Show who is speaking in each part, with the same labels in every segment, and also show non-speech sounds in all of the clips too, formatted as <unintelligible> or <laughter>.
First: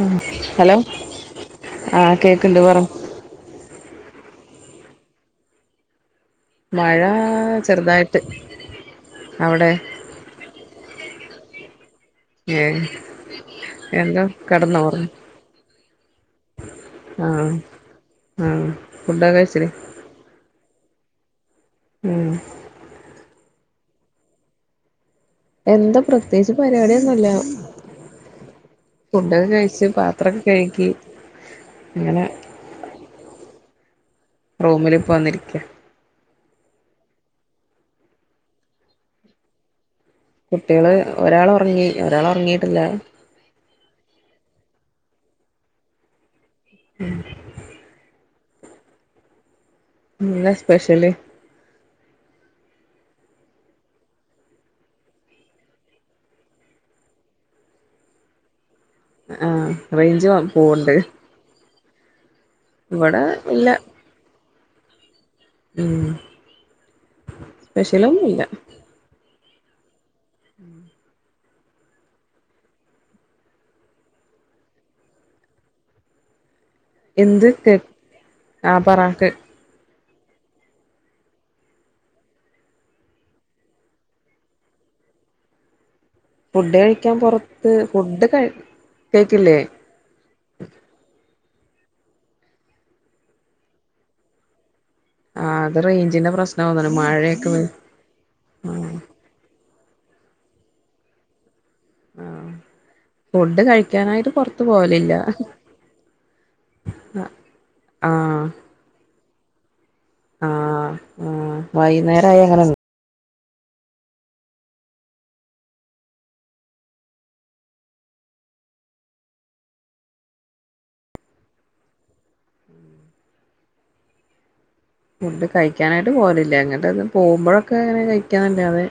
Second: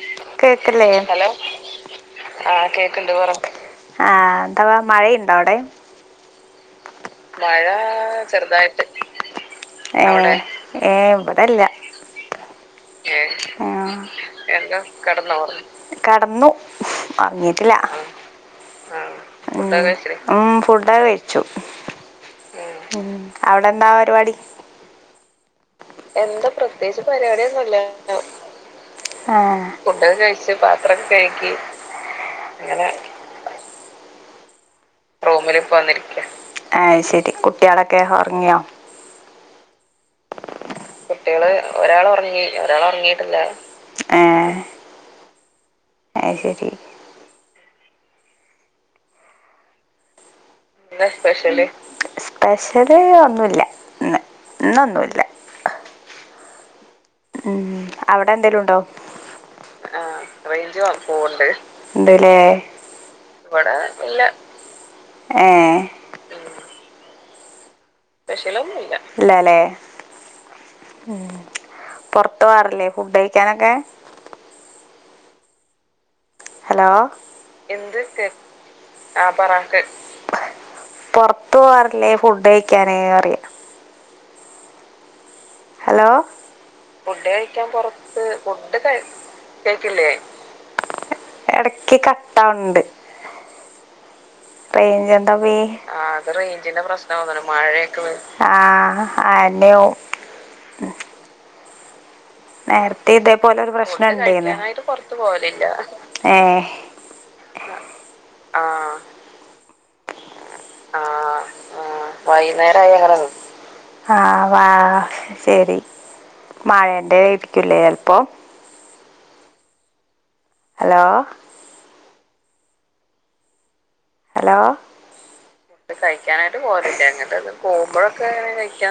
Speaker 1: മ്മ്ഹ്.. <inaudible> <unintelligible>
Speaker 2: കേൾക്കില്ലേ ഹലോ. ആ,
Speaker 1: കേക്ക്ണ്ട് പറ
Speaker 2: കേൾക്കുന്നുണ്ട്. പറ. ആ, ന്താവാ മഴയുണ്ടോ അവിടെ?
Speaker 1: മഴ
Speaker 2: മഴ
Speaker 1: ചെറുതായിട്ട്
Speaker 2: ചെറുതായിട്ട്.
Speaker 1: അവിടെ
Speaker 2: അവിടെ, ഏ. ഇവടല്ലാ.
Speaker 1: ഏ
Speaker 2: ആ,
Speaker 1: എന്താ
Speaker 2: എന്താ?
Speaker 1: കെടന്നോ
Speaker 2: കടന്നു. ഉറങ്ങിയിട്ടില്ല.
Speaker 1: ആ. ഫുഡ് ഒക്കെ കഴിച്ചിലേ?
Speaker 2: മ്മ്ഹ്. ഫുഡ് കഴിച്ചു.
Speaker 1: ഉം.
Speaker 2: ഉം. അവിടെന്താ പരിവാടി?
Speaker 1: എന്ത് പ്രത്യേയിച്ച് പരിവടിന്നുല്ല.
Speaker 2: ആ
Speaker 1: ഫുഡൊക്കെ കഴിച്. പാത്രക്കെ
Speaker 2: പാത്രൊക്കെ കഴുകി
Speaker 1: കഴ്കിങ്ങനെ.
Speaker 2: അങ്ങനെ
Speaker 1: റൂമില് ഇപ്പ വന്നിരിക്ക
Speaker 2: റൂമിൽ ഇപോവന്നിരിക്യ. ആഹ് ശരി. കുട്ട്യാളക്കെ ഒറങ്ങിയോ?
Speaker 1: കുട്ടികള് ഒരാൾ
Speaker 2: കുട്ട്യോള്
Speaker 1: ഒറങ്ങി
Speaker 2: ഒരാൾ ഒറങ്ങി.
Speaker 1: ഒറങ്ങിയിട്ടില്ല
Speaker 2: ഒരാൾ ഒറങ്ങീട്ടില്ല. ഏഹ് അത് ശെരി
Speaker 1: <inaudible> <unintelligible>
Speaker 2: ഇന്ന് സ്പെഷ്യല് സ്പെഷ്യല് ഒന്നുല്ല ഇന്ന് ഇന്നൊന്നുല്ല മ്മ് അവടെന്തേലുണ്ടോ
Speaker 1: ആഹ്
Speaker 2: ആഹ്
Speaker 1: റേഞ്ച്
Speaker 2: റൈഞ്ച് കൊ
Speaker 1: പോവ്ണ്ട്
Speaker 2: പോണ്ട് ണ്ട്ലേ
Speaker 1: ഇവടെ ഇല്ല
Speaker 2: ഏ
Speaker 1: മ്മ്ഹ്
Speaker 2: സ്പെഷ്യലൊന്നുല്ല ഇല്ലലേ മ്മ്ഹ് പൊറത്ത് പോവറില്ലെ ഫുഡ്ഴിക്കാനൊക്കെ ഹലോ
Speaker 1: എന്ത് കേ
Speaker 2: എന്ത് കെ
Speaker 1: ആഹ് പറ കേ
Speaker 2: ആഹ് പറാക്ക് പൊറത്ത് പോവാറില്ലേ ഫുഡ്ഴിക്കാന് അറിയ ഹലോ ഫുഡ് കഴിക്കാൻ
Speaker 1: പൊറത്ത്
Speaker 2: പൊറത്ത്
Speaker 1: ഫുഡ് കഴി
Speaker 2: ഫുഡ് കെ
Speaker 1: കേക്കില്ലേ
Speaker 2: കേക്കില്ലേ എടക്ക് കട്ടാവ്ണ്ട് റൈഞ്ച് എന്താവി
Speaker 1: ആഹ് അത് റേഞ്ചിന്റെ
Speaker 2: ആകെ
Speaker 1: പ്രശ്നം
Speaker 2: റൈഞ്ചിന്റെ
Speaker 1: തോന്ന്ണ്
Speaker 2: പ്രശ്നഓന്ന്ണ്
Speaker 1: മഴയൊക്കെ വെ
Speaker 2: മഴേ ആഹ് ആഎന്നെവും
Speaker 1: ആഹ്
Speaker 2: നേര്ത്തി
Speaker 1: ഫുഡ്
Speaker 2: ഇതേപോലൊരു
Speaker 1: കഴിക്കാനായിട്ട്
Speaker 2: പ്രശ്നണ്ടേന്ന്
Speaker 1: പൊറത്ത്
Speaker 2: ഏഹ്
Speaker 1: അഹ് ആഹ് ആഹ്
Speaker 2: ആഹ് ആഹ്
Speaker 1: വൈന്നേരായ അങ്ങനെ
Speaker 2: വൈന്നേരങ്ങള്ത് ആഹ് വാ ശെരി മഴന്റെ ഏരിക്ക്ല്ലേ ചെൽപ്പോ ഹലോ
Speaker 1: ഉം
Speaker 2: ഹലോ
Speaker 1: ഫുഡ് കഴിക്കാനായിട്ട് പോവലില്ല
Speaker 2: കഴിക്കാനായിട്ട്
Speaker 1: അങ്ങട്ടൊന്നും പോകുമ്പഴൊക്കെ അങ്ങനെ കഴിക്കാനല്ലാതെ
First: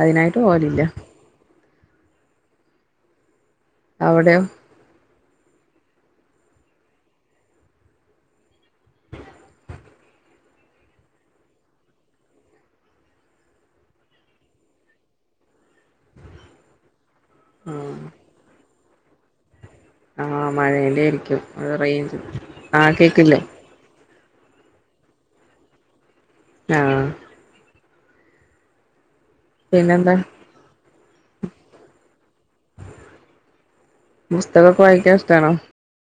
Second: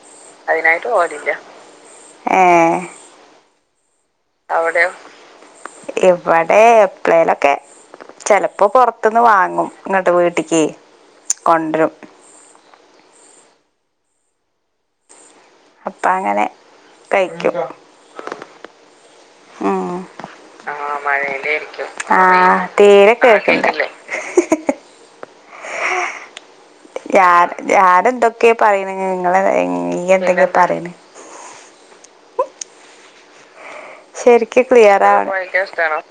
Speaker 1: അതിനായിട്ട്
Speaker 2: അതിനാ
Speaker 1: പോവലില്ല
Speaker 2: ഏഹ്
Speaker 1: അവിടെയോ
Speaker 2: അവിട്യാെ ഇവടെ എപ്ളേലൊക്കെ ചെലപ്പോ പൊറത്ത്ന്ന് വാങ്ങും. ഇങ്ങട്ട് വീട്ടിക്ക് കൊണ്ട്രും. അപ്പം അങ്ങനെ കഴിക്കും ഉം ആഹ്
Speaker 1: മഴേന്റെ ആയിരിക്കും അത് റേഞ്ച്
Speaker 2: മഴലർക്കുംആഹ്
Speaker 1: ആഹ് കേക്കില്ലേ
Speaker 2: തീരക്കേക്ക്ണ്ട
Speaker 1: ആഹ്
Speaker 2: ആര് ആരെന്തൊക്കെയ പറിണ് ഇങ്ങളെ
Speaker 1: പിന്നെന്താ
Speaker 2: എന്തെങ്കിലും പറിണ് ശരിക്ക്
Speaker 1: പുസ്തകൊക്കെ
Speaker 2: ക്ലിയർ
Speaker 1: വായിക്കാൻ ഇഷ്ടാണോ
Speaker 2: ആണം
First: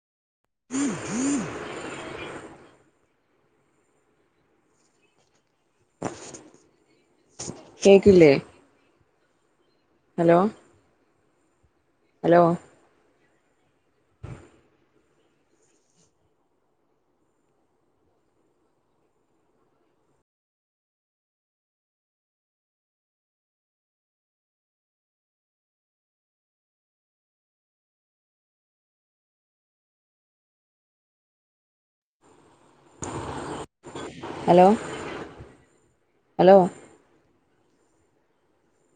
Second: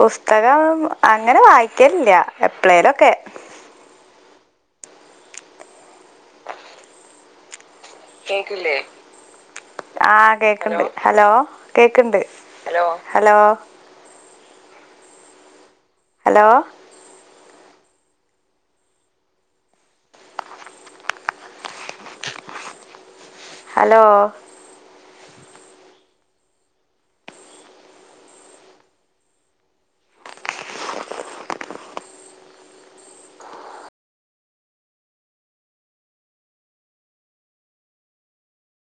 Speaker 2: പുസ്തകം അങ്ങനെ വായിക്കലില്ല എപ്ലേലൊക്കെ
Speaker 1: കേക്കില്ലേ
Speaker 2: കേക്ക്ല്ലേ ആഹ്
Speaker 1: ഹലോ
Speaker 2: കേക്ക്ണ്ട് ഹലോ കേക്ക്ണ്ട്
Speaker 1: hello
Speaker 2: hello hello hello
Speaker 1: hello hello